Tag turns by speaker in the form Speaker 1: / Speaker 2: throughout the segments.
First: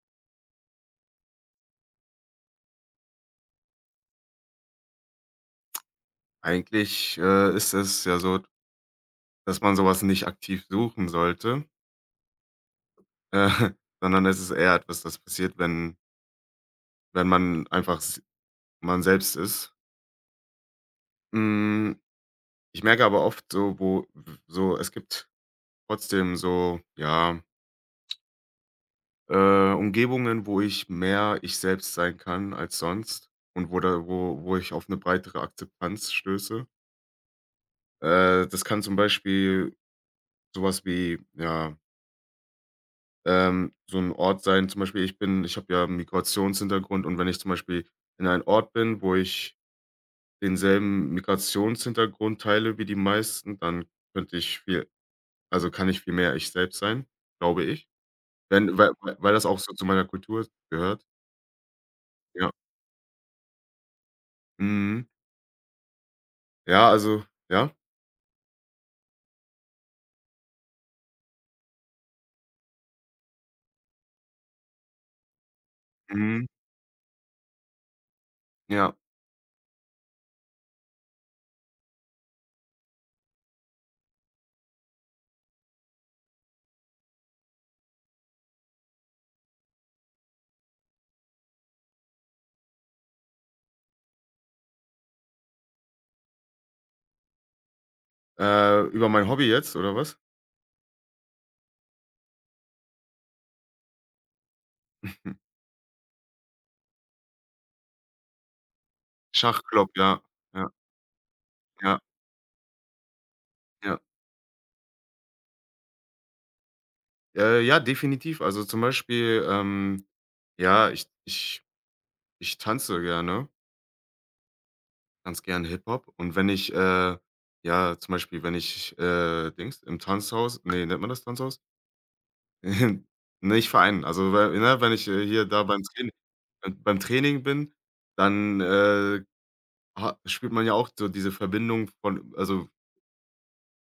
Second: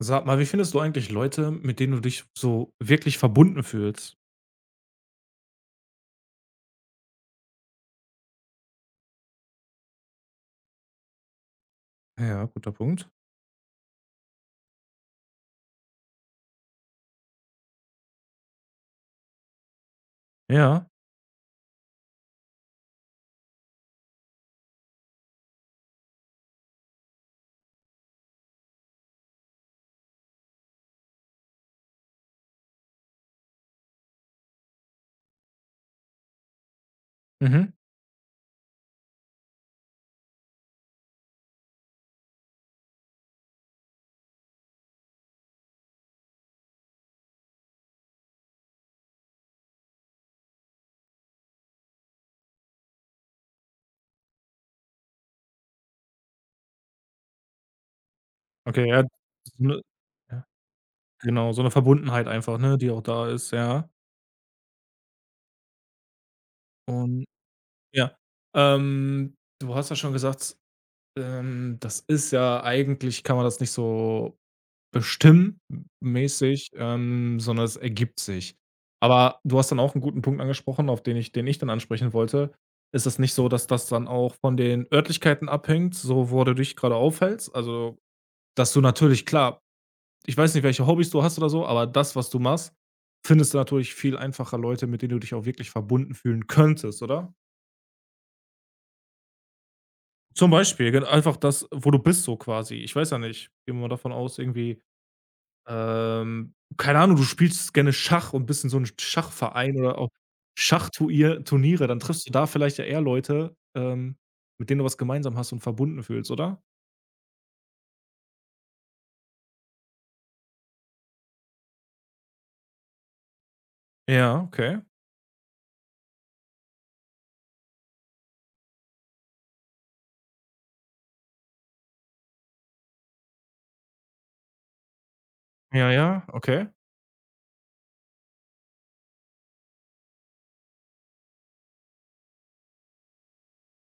Speaker 1: Sag mal, wie findest du eigentlich Leute, mit denen du dich so wirklich verbunden fühlst?
Speaker 2: Eigentlich, ist es ja so, dass man sowas nicht aktiv suchen sollte,
Speaker 1: Ja, guter Punkt.
Speaker 2: äh, sondern es ist eher etwas, das passiert, wenn man einfach s man selbst ist.
Speaker 1: Ja.
Speaker 2: Hm, Ich merke aber oft so, wo so es gibt trotzdem so, ja, Umgebungen, wo ich mehr ich selbst sein kann als sonst und wo da wo wo ich auf eine breitere Akzeptanz stöße.
Speaker 1: Mhm.
Speaker 2: Das kann zum Beispiel sowas wie, ja, so ein Ort sein, zum Beispiel: Ich habe ja 'n Migrationshintergrund, und wenn ich zum Beispiel in einen Ort bin, wo ich denselben Migrationshintergrund teile wie die meisten, dann könnte ich viel also, kann ich viel mehr ich selbst sein, glaube ich. Wenn
Speaker 1: Okay,
Speaker 2: weil
Speaker 1: ja.
Speaker 2: weil weil das auch
Speaker 1: So
Speaker 2: so
Speaker 1: 'ne
Speaker 2: zu meiner
Speaker 1: ja,
Speaker 2: Kultur gehört.
Speaker 1: genau, so 'ne Verbundenheit
Speaker 2: Ja.
Speaker 1: einfach, ne, die auch da ist, ja.
Speaker 2: Mhm. Ja,
Speaker 1: Und
Speaker 2: also ja.
Speaker 1: ja, du hast ja schon gesagt, das ist ja eigentlich kann man das nicht so Bestimmen
Speaker 2: Mhm.
Speaker 1: mäßig, sondern es ergibt sich.
Speaker 2: Ja.
Speaker 1: Aber du hast dann auch einen guten Punkt angesprochen, auf den ich dann ansprechen wollte. Ist es nicht so, dass das dann auch von den Örtlichkeiten abhängt, so wo du dich gerade aufhältst? Also, dass du natürlich klar, ich weiß nicht, welche Hobbys du hast oder so, aber das, was du machst, findest du natürlich viel einfacher Leute, mit denen du dich auch wirklich verbunden fühlen könntest, oder?
Speaker 2: Über mein Hobby jetzt oder was?
Speaker 1: Zum Beispiel, gen einfach das, wo du bist so quasi. Ich weiß ja nicht, gehen wir mal davon aus, irgendwie. Keine Ahnung, du spielst gerne Schach und bist in so 'nem Schachverein
Speaker 2: Schachclub,
Speaker 1: oder auch
Speaker 2: ja. Ja,
Speaker 1: Schachtuier Turniere,
Speaker 2: ja,
Speaker 1: dann triffst du da vielleicht ja eher Leute,
Speaker 2: ja.
Speaker 1: mit denen du was gemeinsam hast und verbunden fühlst, oder?
Speaker 2: Ja, definitiv. Also, zum Beispiel, ja, ich tanze gerne,
Speaker 1: Ja, okay.
Speaker 2: ganz gerne Hip-Hop. Und wenn ich, ja, zum Beispiel, wenn ich, Dings im Tanzhaus, ne, nennt man das Tanzhaus? Nicht Verein. Also, we ne, wenn ich, hier da
Speaker 1: Ja, ja, okay.
Speaker 2: Beim Training bin, dann, ha spürt man ja auch so diese Verbindung von, also,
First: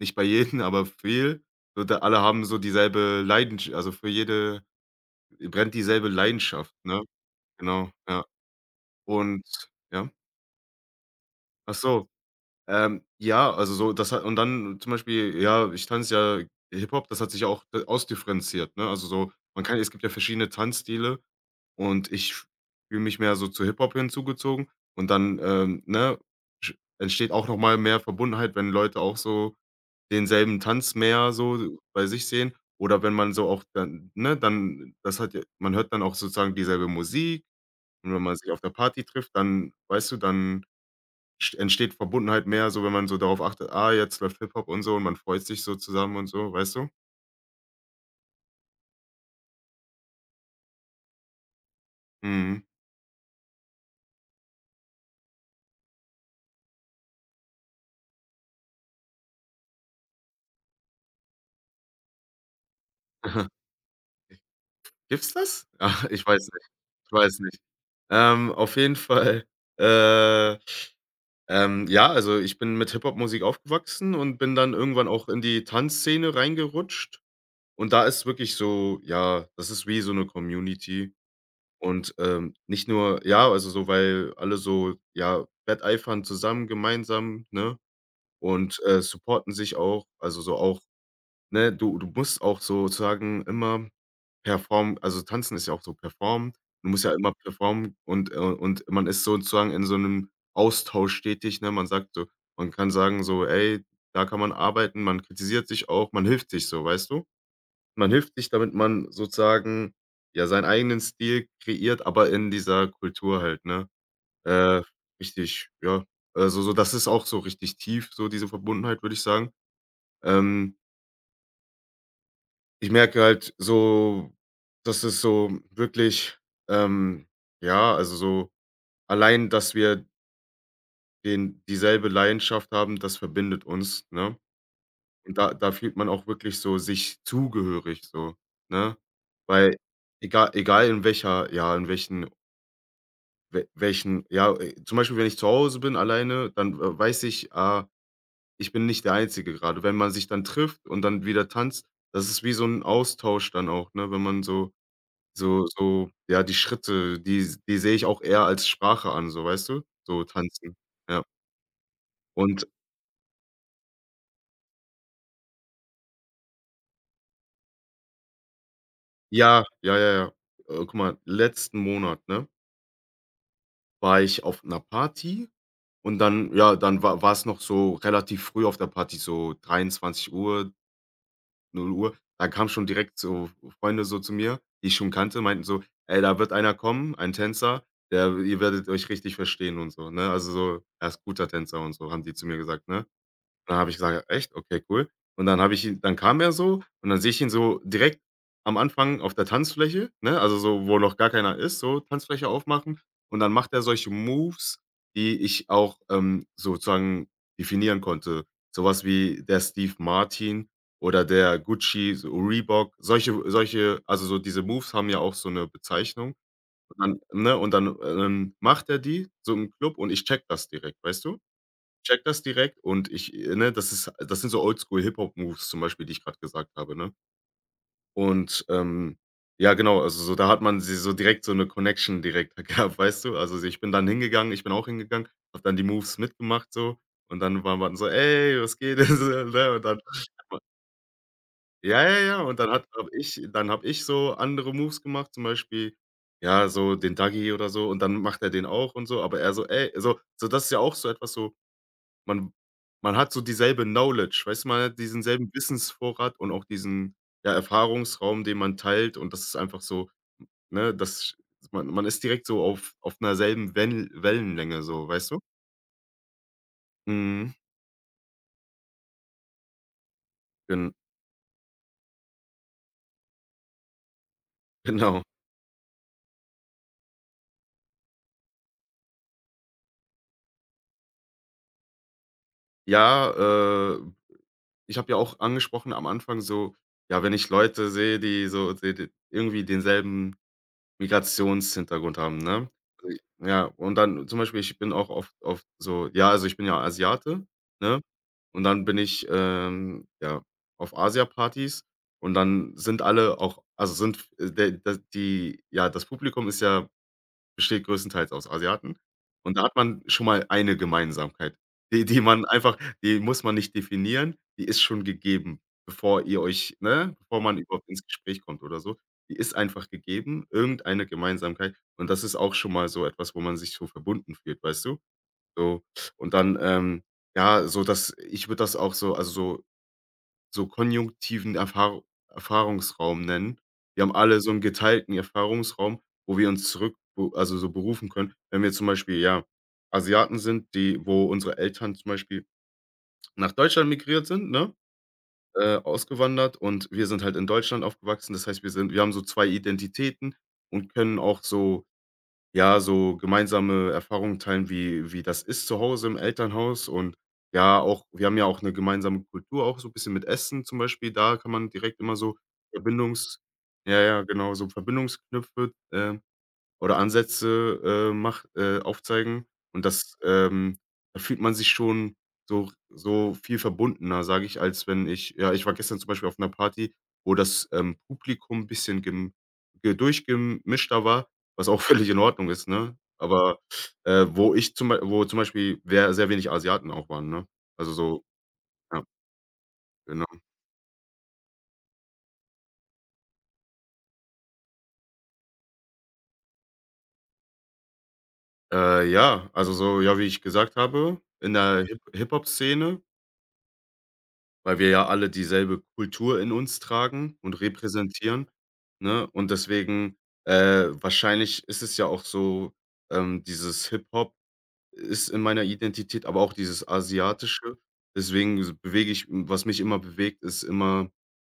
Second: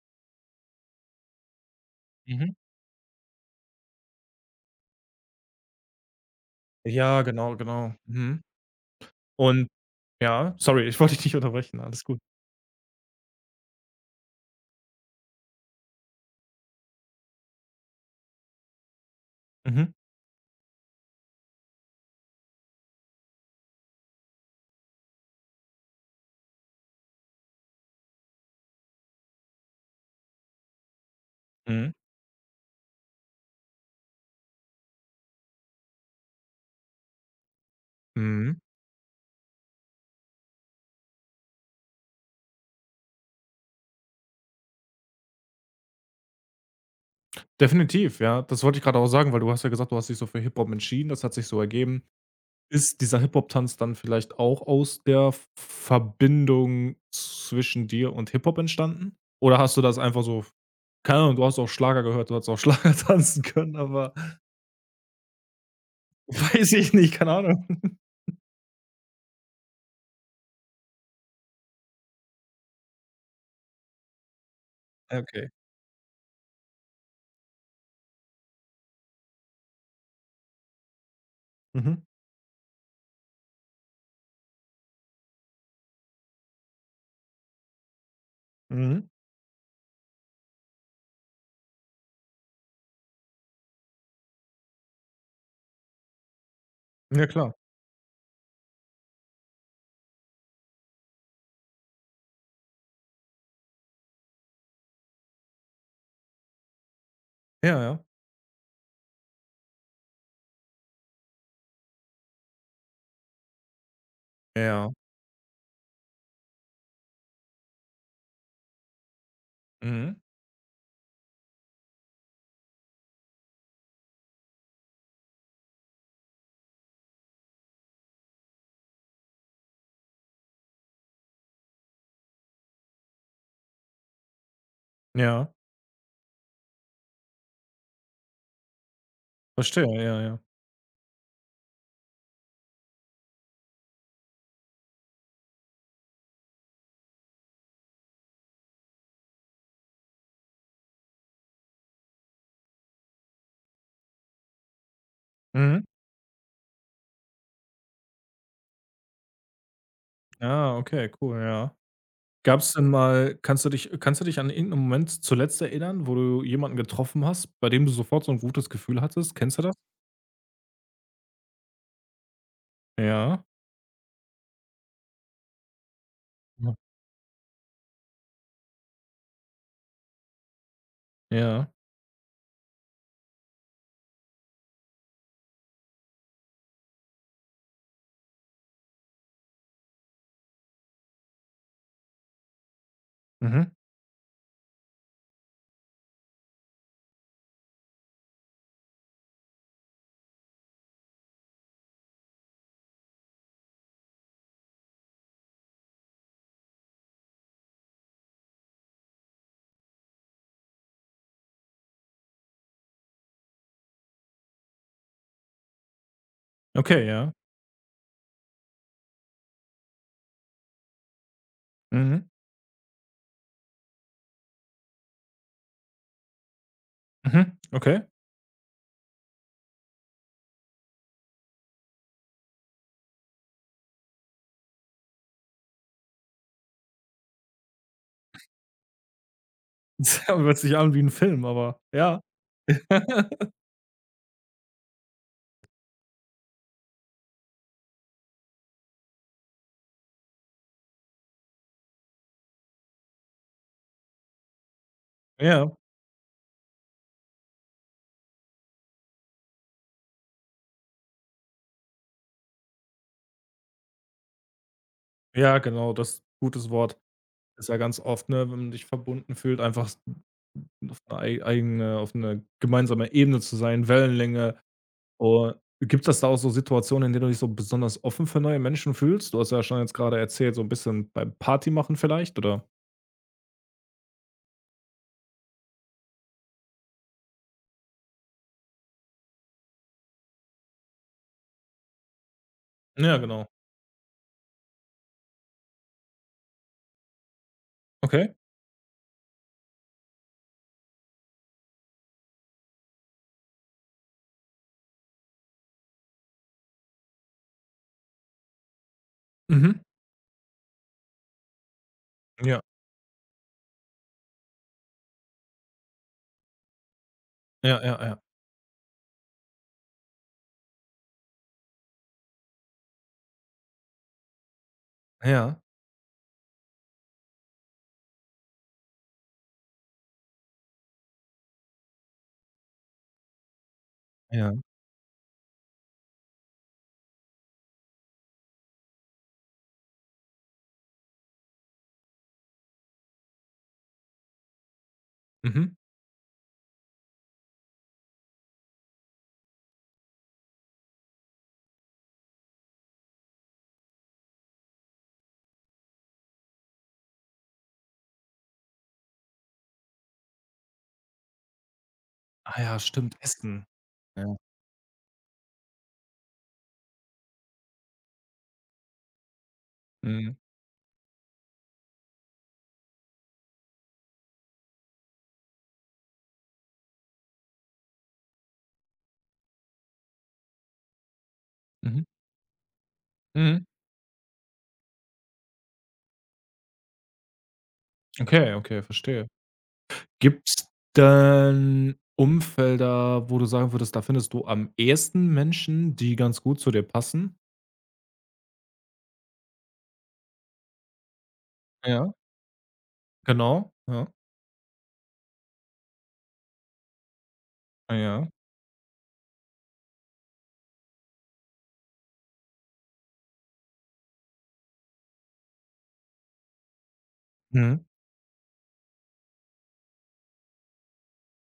Speaker 2: nicht bei jedem, aber viel. So da alle haben
Speaker 1: Mhm.
Speaker 2: so dieselbe für jede brennt dieselbe Leidenschaft, ne?
Speaker 1: Ja, genau,
Speaker 2: Genau,
Speaker 1: genau.
Speaker 2: ja.
Speaker 1: Mhm.
Speaker 2: Und
Speaker 1: Und
Speaker 2: ja?
Speaker 1: ja, sorry, ich wollte dich nicht
Speaker 2: Ach
Speaker 1: unterbrechen, alles
Speaker 2: so.
Speaker 1: gut.
Speaker 2: Ja, also so, das hat und dann zum Beispiel, ja, ich tanze ja Hip-Hop, das hat sich ja auch d ausdifferenziert, ne? Also so, man kann es
Speaker 1: Mhm.
Speaker 2: gibt ja verschiedene Tanzstile, und ich fühle mich mehr so zu Hip-Hop hinzugezogen, und dann, ne, sch entsteht auch noch mal mehr Verbundenheit, wenn Leute auch so denselben Tanz mehr so
Speaker 1: Mhm.
Speaker 2: bei sich sehen, oder wenn man so auch dann, ne, dann das hat ja man hört dann auch sozusagen dieselbe Musik, und wenn man sich
Speaker 1: Mhm.
Speaker 2: auf der Party trifft, dann weißt du, dann st entsteht Verbundenheit mehr, so wenn man so darauf achtet: „Ah, jetzt läuft Hip-Hop und so“, und man freut sich so zusammen und so, weißt du?
Speaker 1: Definitiv, ja. Das wollte ich grade auch sagen, weil du hast ja gesagt, du hast dich so für Hip-Hop entschieden, das hat sich so ergeben.
Speaker 2: Mhm.
Speaker 1: Ist dieser Hip-Hop-Tanz dann vielleicht auch aus der V Verbindung zwischen dir und Hip-Hop entstanden? Oder hast du das einfach so keine Ahnung, du hast auch Schlager gehört, du hast auch Schlager tanzen können, aber
Speaker 2: Gibt's das? Ach, ich weiß nicht,
Speaker 1: weiß ich
Speaker 2: ich
Speaker 1: nicht, keine
Speaker 2: weiß nicht.
Speaker 1: Ahnung.
Speaker 2: Auf jeden Fall, äh, ja, also, ich bin mit Hip-Hop-Musik aufgewachsen und bin dann irgendwann auch in
Speaker 1: Okay.
Speaker 2: die Tanzszene reingerutscht. Und da ist wirklich so, ja, das ist wie so eine Community,
Speaker 1: Mhm.
Speaker 2: und, nicht nur, ja, also so, weil alle so, ja, wetteifern zusammen gemeinsam, ne? Und,
Speaker 1: Mhm.
Speaker 2: supporten sich auch. Also, so auch, ne, du musst auch sozusagen immer performen. Also, Tanzen ist ja auch so performen. Du musst ja
Speaker 1: Ja
Speaker 2: immer
Speaker 1: klar.
Speaker 2: performen, und man ist sozusagen in so einem Austausch stetig, ne? Man kann sagen so: „Ey, da kann man arbeiten.“ Man kritisiert sich auch, man hilft sich so, weißt du?
Speaker 1: Ja, ja.
Speaker 2: Man hilft sich, damit man sozusagen, ja, seinen eigenen Stil kreiert, aber in dieser Kultur halt, ne? Äh,
Speaker 1: Ja.
Speaker 2: Richtig, ja. Also, so das ist auch so richtig tief, so diese Verbundenheit, würde ich sagen.
Speaker 1: Mhm.
Speaker 2: Ähm, Ich merke halt so, dass es so wirklich, ähm, ja, also so allein, dass wir den dieselbe Leidenschaft haben, das verbindet uns, ne? Und
Speaker 1: Ja.
Speaker 2: da fühlt man auch wirklich so sich zugehörig so, ne? Weil
Speaker 1: Verstehe, ja, ja.
Speaker 2: egal in welcher, ja, in welchen we welchen, ja, zum Beispiel, wenn ich zu Hause bin alleine, dann, weiß ich, ah, ich bin nicht der Einzige gerade. Wenn man sich dann trifft und dann wieder tanzt, das ist wie so ein Austausch dann auch, ne, wenn man so.
Speaker 1: Mhm.
Speaker 2: Ja, die Schritte, die sehe ich auch eher als Sprache an, so, weißt du? So tanzen,
Speaker 1: Ja, okay,
Speaker 2: ja.
Speaker 1: cool, ja.
Speaker 2: Und
Speaker 1: Gab's denn mal kannst du dich an irgend Moment zuletzt erinnern, wo du jemanden getroffen hast, bei dem du sofort so ein gutes Gefühl hattest? Kennst du
Speaker 2: ja,
Speaker 1: das?
Speaker 2: ja, ja, ja. Guck mal, letzten Monat, ne,
Speaker 1: Ja.
Speaker 2: war ich auf einer Party, und dann, ja, dann war es noch so relativ früh auf der Party, so 23 Uhr,
Speaker 1: Ja.
Speaker 2: 0 Uhr. Da kamen schon direkt so Freunde so zu mir, die ich schon kannte, meinten so: „Ey, da wird einer kommen, ein Tänzer, der ihr werdet euch richtig verstehen“ und so, ne? Also so, er ist guter Tänzer und so, haben die zu mir gesagt, ne?
Speaker 1: Mhm.
Speaker 2: Dann habe ich gesagt: „Echt? Okay, cool.“ Und dann habe ich ihn dann kam er so, und dann sehe ich ihn so direkt am Anfang auf der Tanzfläche, ne, also so, wo noch gar keiner ist, so Tanzfläche aufmachen. Und dann macht er solche Moves, die ich auch, sozusagen definieren konnte. So was wie der Steve Martin oder der Gucci, so Reebok, solche also so diese Moves haben ja auch so 'ne Bezeichnung. Und
Speaker 1: Okay,
Speaker 2: dann,
Speaker 1: ja.
Speaker 2: ne, macht er die so im Club, und ich checke das direkt, weißt du? Check
Speaker 1: Mhm.
Speaker 2: das direkt Und ich, ne, das sind so Oldschool-Hip-Hop-Moves zum Beispiel, die ich gerade gesagt habe, ne?
Speaker 1: Mhm. Okay.
Speaker 2: Und, ja, genau, also so da hat man sie so direkt so eine Connection direkt gehabt, weißt du? Also, ich bin auch hingegangen, habe dann die Moves mitgemacht so, und dann waren wir dann so: „Ey, was geht?“ ne? Und dann,
Speaker 1: Das hört sich an wie ein Film, aber
Speaker 2: ja, ja,
Speaker 1: ja.
Speaker 2: ja, und dann hat habe ich dann habe ich so andere Moves gemacht, zum Beispiel, ja, so den Dagi oder so, und dann macht er den auch und so, aber er so: „Ey“, so das ist ja auch so etwas, so man man hat so dieselbe Knowledge, weißt du? Man hat diesen selben
Speaker 1: Ja.
Speaker 2: Wissensvorrat und auch diesen, ja, Erfahrungsraum, den man teilt, und das ist einfach so, ne, das man ist direkt so auf 'ner selben Wellenlänge so, weißt du?
Speaker 1: Ja, genau, das ist ein gutes Wort.
Speaker 2: Mhm,
Speaker 1: Ist ja ganz oft, ne, wenn man sich verbunden fühlt, einfach
Speaker 2: gen
Speaker 1: auf eine ei eigene auf 'ne gemeinsame Ebene zu sein, Wellenlänge.
Speaker 2: genau.
Speaker 1: Oder gibt es da auch so Situationen, in denen du dich so besonders offen für neue Menschen fühlst? Du hast ja schon jetzt gerade erzählt, so ein bisschen beim Partymachen vielleicht, oder?
Speaker 2: Ja, äh, ich habe ja auch angesprochen am Anfang so, ja, wenn ich Leute sehe, die so de de irgendwie denselben Migrationshintergrund haben, ne?
Speaker 1: Ja, genau.
Speaker 2: Ja, und dann zum Beispiel, ich bin auch oft so, ja, also, ich bin ja Asiate, ne?
Speaker 1: Okay.
Speaker 2: Und dann bin ich, ja, auf Asiapartys, und dann sind alle auch, also sind, der das die ja, das Publikum ist ja besteht größtenteils aus Asiaten, und da hat
Speaker 1: Mhm.
Speaker 2: man schon mal eine Gemeinsamkeit, die die man
Speaker 1: Ja.
Speaker 2: einfach die muss man nicht definieren, die ist schon gegeben, bevor ihr euch ne, bevor man
Speaker 1: Ja,
Speaker 2: überhaupt
Speaker 1: ja,
Speaker 2: ins
Speaker 1: ja.
Speaker 2: Gespräch kommt oder so. Die ist einfach gegeben, irgendeine Gemeinsamkeit, und das ist auch schon mal so etwas, wo man sich so verbunden fühlt, weißt du?
Speaker 1: Ja.
Speaker 2: So, und dann, ja, so dass ich würde das auch so, also, so so konjunktiven Erfahrungsraum nennen. Wir haben alle so einen
Speaker 1: Ja.
Speaker 2: geteilten Erfahrungsraum, wo wir uns zurück wo also, so berufen können, wenn wir zum Beispiel, ja, Asiaten sind, die wo unsere Eltern zum Beispiel nach Deutschland migriert sind, ne,
Speaker 1: Mhm.
Speaker 2: ausgewandert, und wir sind halt in Deutschland aufgewachsen. Das heißt, wir haben so 2 Identitäten und können auch so, ja, so gemeinsame Erfahrungen teilen, wie das ist zu Hause im Elternhaus, und ja, auch wir haben ja auch eine gemeinsame Kultur, auch so 'n bisschen mit Essen zum Beispiel. Da kann man direkt immer so
Speaker 1: Ah ja, stimmt,
Speaker 2: Verbindungs
Speaker 1: Essen.
Speaker 2: ja, ja,
Speaker 1: Ja.
Speaker 2: genau, so Verbindungsknüpfe, oder Ansätze, mach aufzeigen, und das,
Speaker 1: Mhm.
Speaker 2: da fühlt man sich schon so viel verbundener, sage ich, als wenn ich ja, ich war gestern zum Beispiel auf einer Party, wo das, Publikum ein bisschen gem ge durchgemischter war, was auch
Speaker 1: Mhm.
Speaker 2: völlig in Ordnung ist, ne? Aber,
Speaker 1: Mhm.
Speaker 2: wo ich zum Beispiel wer sehr wenig Asiaten auch waren, ne? Also so,
Speaker 1: Okay, okay,
Speaker 2: ja,
Speaker 1: verstehe.
Speaker 2: genau.
Speaker 1: Gibt's denn Umfelder, wo du sagen würdest, da findest du am ehesten Menschen, die ganz gut zu dir passen?
Speaker 2: Ja, also so, ja, wie ich gesagt habe, in der
Speaker 1: Ja.
Speaker 2: Hip-Hop-Szene.
Speaker 1: Genau, ja.
Speaker 2: Weil wir ja alle dieselbe Kultur in uns tragen und
Speaker 1: Ah ja.
Speaker 2: repräsentieren, ne? Und deswegen, wahrscheinlich ist es ja auch so, dieses Hip-Hop ist in meiner Identität, aber auch dieses Asiatische.
Speaker 1: Mhm.
Speaker 2: Deswegen s bewege ich was mich immer bewegt, ist immer,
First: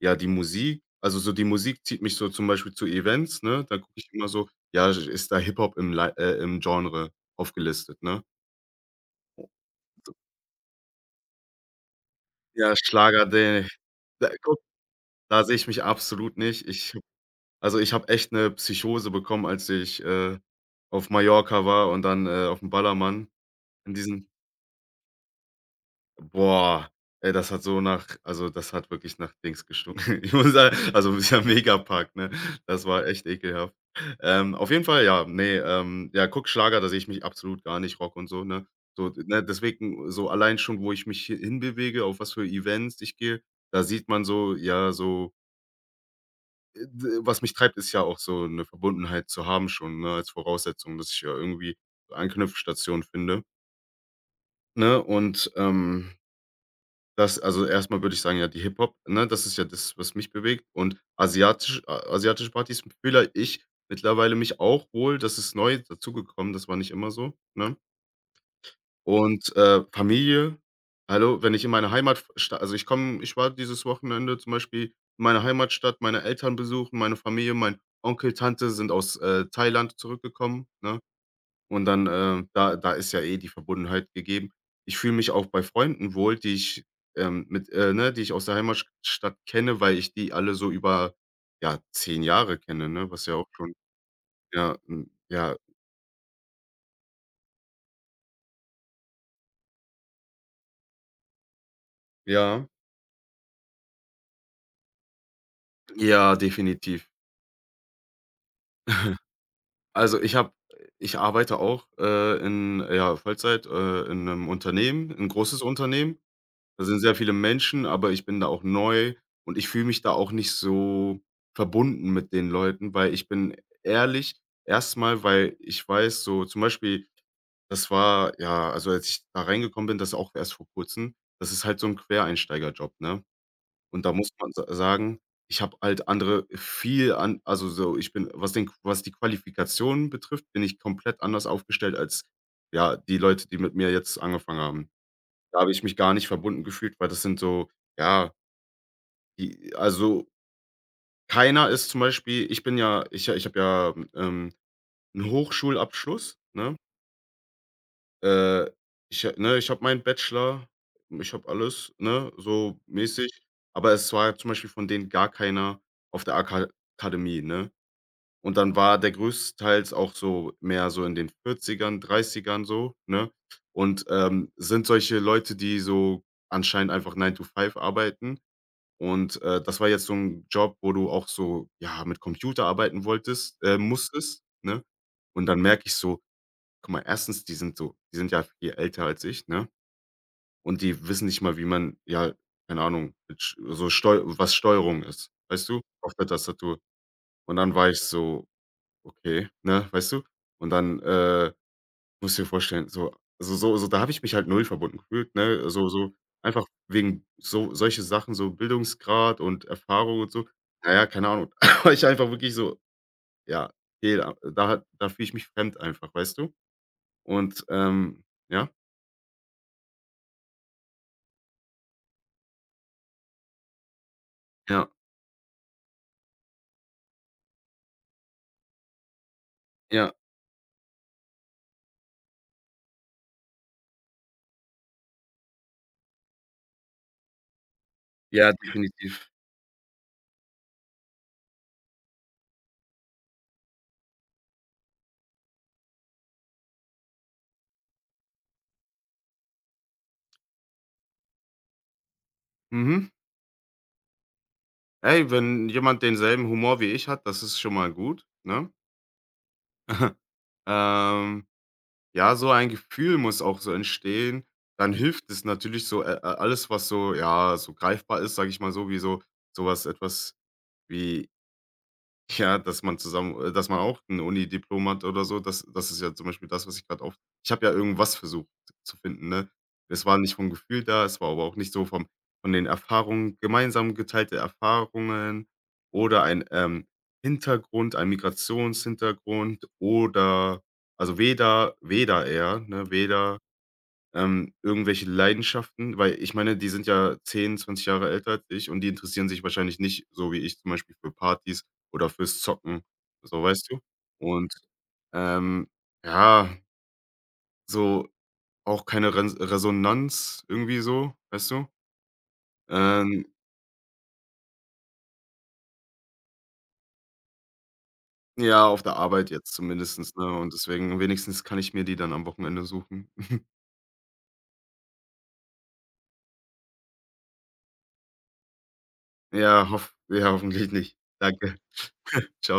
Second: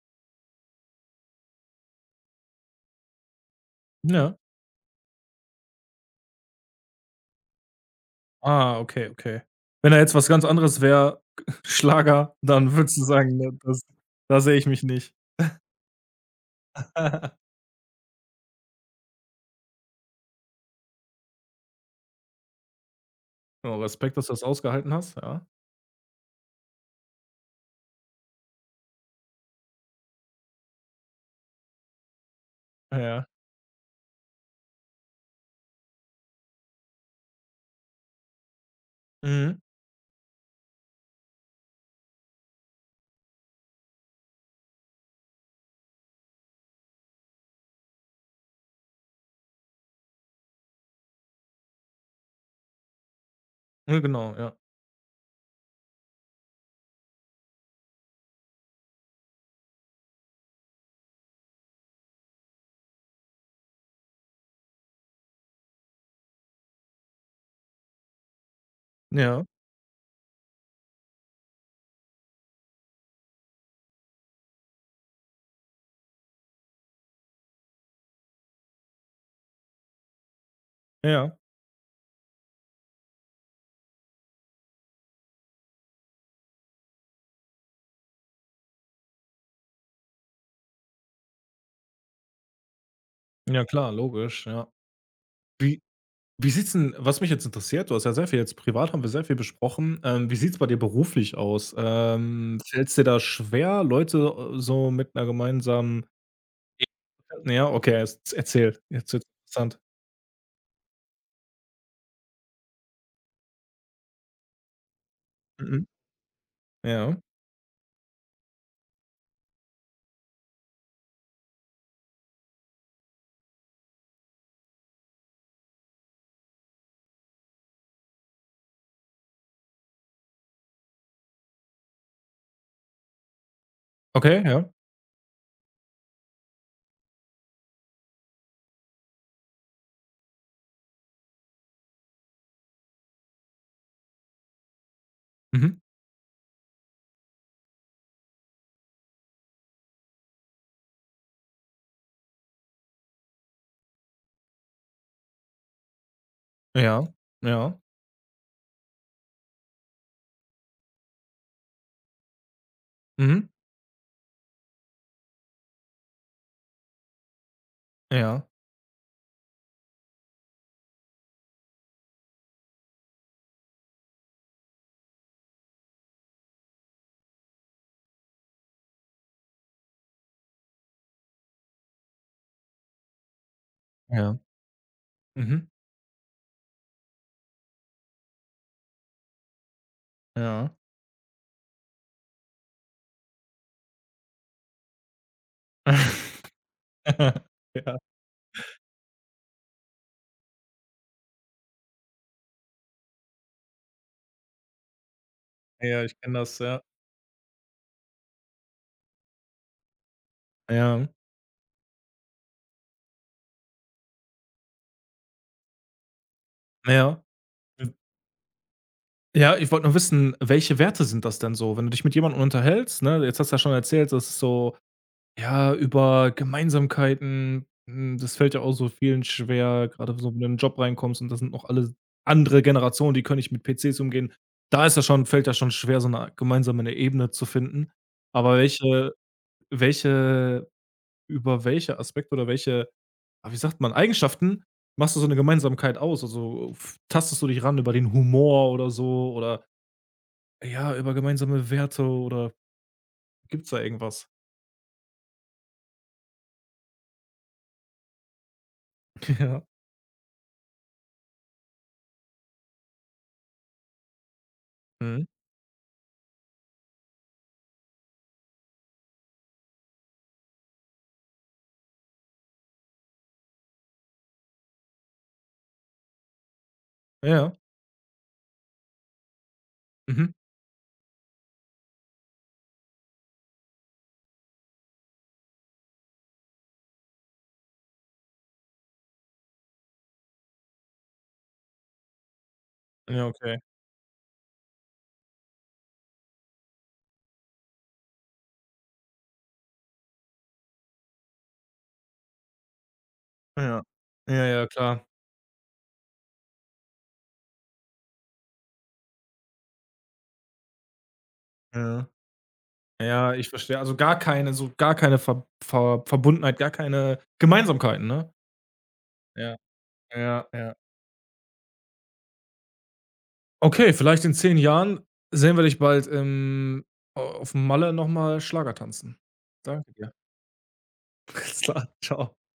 Speaker 2: ja, die Musik. Also, so die Musik zieht mich so zum Beispiel zu Events, ne? Da gucke ich immer
Speaker 1: Ja.
Speaker 2: so, ja, ist da Hip-Hop im Lei im Genre aufgelistet, ne?
Speaker 1: Ah, okay, okay. Wenn da jetzt was ganz anderes wäre, Schlager, dann
Speaker 2: Ja,
Speaker 1: würdest du
Speaker 2: Schlager,
Speaker 1: sagen, ne,
Speaker 2: den
Speaker 1: das
Speaker 2: da
Speaker 1: da sehe
Speaker 2: guck,
Speaker 1: ich mich nicht.
Speaker 2: da sehe ich mich absolut nicht. Ich. Also, ich habe echt eine Psychose bekommen, als ich, auf Mallorca war und dann, auf dem Ballermann
Speaker 1: Oh,
Speaker 2: in
Speaker 1: Respekt, dass
Speaker 2: diesen,
Speaker 1: du das ausgehalten hast, ja.
Speaker 2: boah, ey, das hat wirklich nach Dings gestunken. Ich muss sagen, also, dieser Megapark, ne? Das war
Speaker 1: Ja.
Speaker 2: echt ekelhaft. Auf jeden Fall, ja, ne, ja, guck, Schlager, da sehe ich mich absolut gar nicht, Rock und so, ne? So, ne,
Speaker 1: Mhm.
Speaker 2: deswegen so allein schon, wo ich mich hi hinbewege, auf was für Events ich gehe, da sieht man so, ja, so. D Was mich treibt, ist ja auch so eine Verbundenheit zu haben schon, ne, als Voraussetzung, dass ich ja irgendwie Anknüpfstationen finde,
Speaker 1: Ja, genau, ja.
Speaker 2: ne? Und, das also, erstmal würde ich sagen, ja, die Hip-Hop, ne, das ist ja das, was mich bewegt, und asiatisch a asiatische Partys fühle ich mittlerweile mich auch wohl. Das ist neu dazugekommen, das war nicht immer so, ne?
Speaker 1: Ja,
Speaker 2: Und, Familie, hallo, wenn ich in meine Heimatstadt ich war dieses Wochenende zum Beispiel in meiner Heimatstadt, meine Eltern besuchen, meine Familie, mein Onkel, Tante sind aus, Thailand zurückgekommen, ne?
Speaker 1: ja.
Speaker 2: Und dann, da ist ja eh die Verbundenheit gegeben. Ich fühle mich auch bei Freunden wohl, die ich, die ich aus der Heimatstadt kenne, weil ich die alle so über, ja, 10 Jahre kenne, ne, was ja auch
Speaker 1: Ja
Speaker 2: schon
Speaker 1: klar, logisch, ja.
Speaker 2: ja, hm, ja,
Speaker 1: Wie wie sieht's denn? Was mich jetzt interessiert, du hast ja sehr viel jetzt privat haben wir sehr viel besprochen. Wie sieht's bei dir beruflich aus?
Speaker 2: ja,
Speaker 1: Fällt's dir da schwer, Leute, so mit einer gemeinsamen
Speaker 2: ja, definitiv.
Speaker 1: J ja, okay, erst erzähl. Jetzt wird's interessant.
Speaker 2: Also, ich habe Ich arbeite auch, in ja, Vollzeit, in einem Unternehmen, ein großes
Speaker 1: Mhm.
Speaker 2: Unternehmen. Da sind sehr
Speaker 1: Ja.
Speaker 2: viele Menschen, aber ich bin da auch neu und ich fühle mich da auch nicht so verbunden mit den Leuten, weil ich bin ehrlich, erstmal, weil ich weiß so zum Beispiel, das war ja, also, als ich da reingekommen bin, das auch erst vor Kurzem, das ist halt so ein Quereinsteigerjob, ne? Und da muss
Speaker 1: Okay,
Speaker 2: man sa
Speaker 1: ja.
Speaker 2: sagen, ich habe halt andere viel an, also so, ich bin, was den was die Qualifikationen betrifft, bin ich komplett anders aufgestellt als, ja, die Leute, die mit mir jetzt angefangen haben. Da habe
Speaker 1: Mhm.
Speaker 2: ich mich gar nicht verbunden gefühlt, weil das sind so, ja, die also, keiner ist zum Beispiel, ich bin ja, ich habe ja, 'n Hochschulabschluss, ne?
Speaker 1: Ja. Ja.
Speaker 2: Äh, ich habe meinen Bachelor, ich habe alles, ne, so mäßig,
Speaker 1: Mhm.
Speaker 2: aber es war zum Beispiel von denen gar keiner auf der Akademie, ne?
Speaker 1: Ja.
Speaker 2: Und dann war der größtenteils auch so, mehr so in den vierzigern, dreißigern so, ne? Und, sind solche Leute, die so anscheinend einfach Nine to Five arbeiten. Und, das war jetzt so ein Job, wo du auch so, ja, mit Computer arbeiten wolltest
Speaker 1: Ja.
Speaker 2: musstest, ne? Und dann
Speaker 1: Mhm.
Speaker 2: merke ich so, guck mal, erstens, die sind ja viel älter als ich, ne?
Speaker 1: Ja.
Speaker 2: Und die wissen nicht mal, wie man ja, keine Ahnung, mit sch so Steu was Steuerung ist, weißt du, auf der Tastatur. Und dann war
Speaker 1: Ja.
Speaker 2: ich so: „Okay“, ne, weißt du? Und dann, musst du dir vorstellen, so da habe ich mich halt null verbunden gefühlt, ne? So
Speaker 1: Ja,
Speaker 2: so,
Speaker 1: ich kenne das,
Speaker 2: einfach
Speaker 1: ja.
Speaker 2: wegen so solche Sachen, so Bildungsgrad und Erfahrung und so. Naja,
Speaker 1: Ja.
Speaker 2: keine Ahnung, war ich einfach wirklich so, ja, fehl, da fühle ich mich fremd einfach, weißt du?
Speaker 1: Ja.
Speaker 2: Und,
Speaker 1: Hm,
Speaker 2: ähm, ja,
Speaker 1: ja, ich wollte nur wissen, welche Werte sind das denn so? Wenn du dich mit jemandem unterhältst, ne? Jetzt hast du ja schon erzählt, dass es so
Speaker 2: ja.
Speaker 1: ja, über Gemeinsamkeiten, hm, das fällt ja auch so vielen schwer,
Speaker 2: Ja,
Speaker 1: gerade so wenn du in 'nen Job reinkommst und das sind noch alle andere Generationen, die können nicht mit PCs umgehen. Da ist das schon fällt das schon schwer, so 'ne gemeinsame Ebene zu finden.
Speaker 2: ja,
Speaker 1: Aber welche
Speaker 2: definitiv.
Speaker 1: welche über welche Aspekte oder welche, ah, wie sagt man, Eigenschaften machst du so 'ne Gemeinsamkeit aus? Also, f tastest du dich ran über den Humor oder so oder, ja, über gemeinsame Werte oder
Speaker 2: Mhm.
Speaker 1: gibt's da irgendwas?
Speaker 2: Ey, wenn jemand denselben Humor wie ich hat, das ist schon mal gut, ne?
Speaker 1: Ja.
Speaker 2: Ähm, ja, so ein Gefühl muss auch so entstehen. Dann
Speaker 1: Mhm.
Speaker 2: hilft es natürlich so, alles, was so ja, so greifbar ist, sage ich mal so, wie so sowas, etwas wie, ja, dass man zusammen dass man auch 'n Unidiplom hat oder so, das ist ja zum Beispiel das, was ich gerade auf, ich
Speaker 1: Ja.
Speaker 2: habe ja irgendwas versucht zu finden, ne? Es war
Speaker 1: Mhm.
Speaker 2: nicht vom Gefühl da, es war aber auch nicht so vom, von den Erfahrungen, gemeinsam geteilte Erfahrungen oder ein, Hintergrund, ein Migrationshintergrund oder, also weder weder eher, ne,
Speaker 1: Ja,
Speaker 2: weder,
Speaker 1: okay.
Speaker 2: irgendwelche Leidenschaften? Weil ich meine, die sind ja 10, 20 Jahre älter als ich und die interessieren sich wahrscheinlich nicht so wie ich zum Beispiel für Partys oder fürs Zocken, so, weißt du?
Speaker 1: Ja. Ja,
Speaker 2: Und,
Speaker 1: ja, klar.
Speaker 2: ähm, ja, so auch keine Ren Resonanz irgendwie so, weißt du?
Speaker 1: Ja.
Speaker 2: Ähm,
Speaker 1: Ja, ich verstehe. Also, gar keine so gar keine Ver Ver Verbundenheit, gar keine Gemeinsamkeiten, ne?
Speaker 2: ja, auf der Arbeit jetzt
Speaker 1: Ja,
Speaker 2: zumindestens, ne?
Speaker 1: ja,
Speaker 2: Und
Speaker 1: ja.
Speaker 2: deswegen wenigstens kann ich mir die dann am Wochenende suchen.
Speaker 1: Okay, vielleicht in 10 Jahren sehen wir dich bald im au auf Malle noch mal Schlager tanzen.
Speaker 2: Ja,
Speaker 1: Danke dir.
Speaker 2: hoffentlich nicht. Danke.
Speaker 1: Bis dann.
Speaker 2: Tschau.
Speaker 1: Tschau.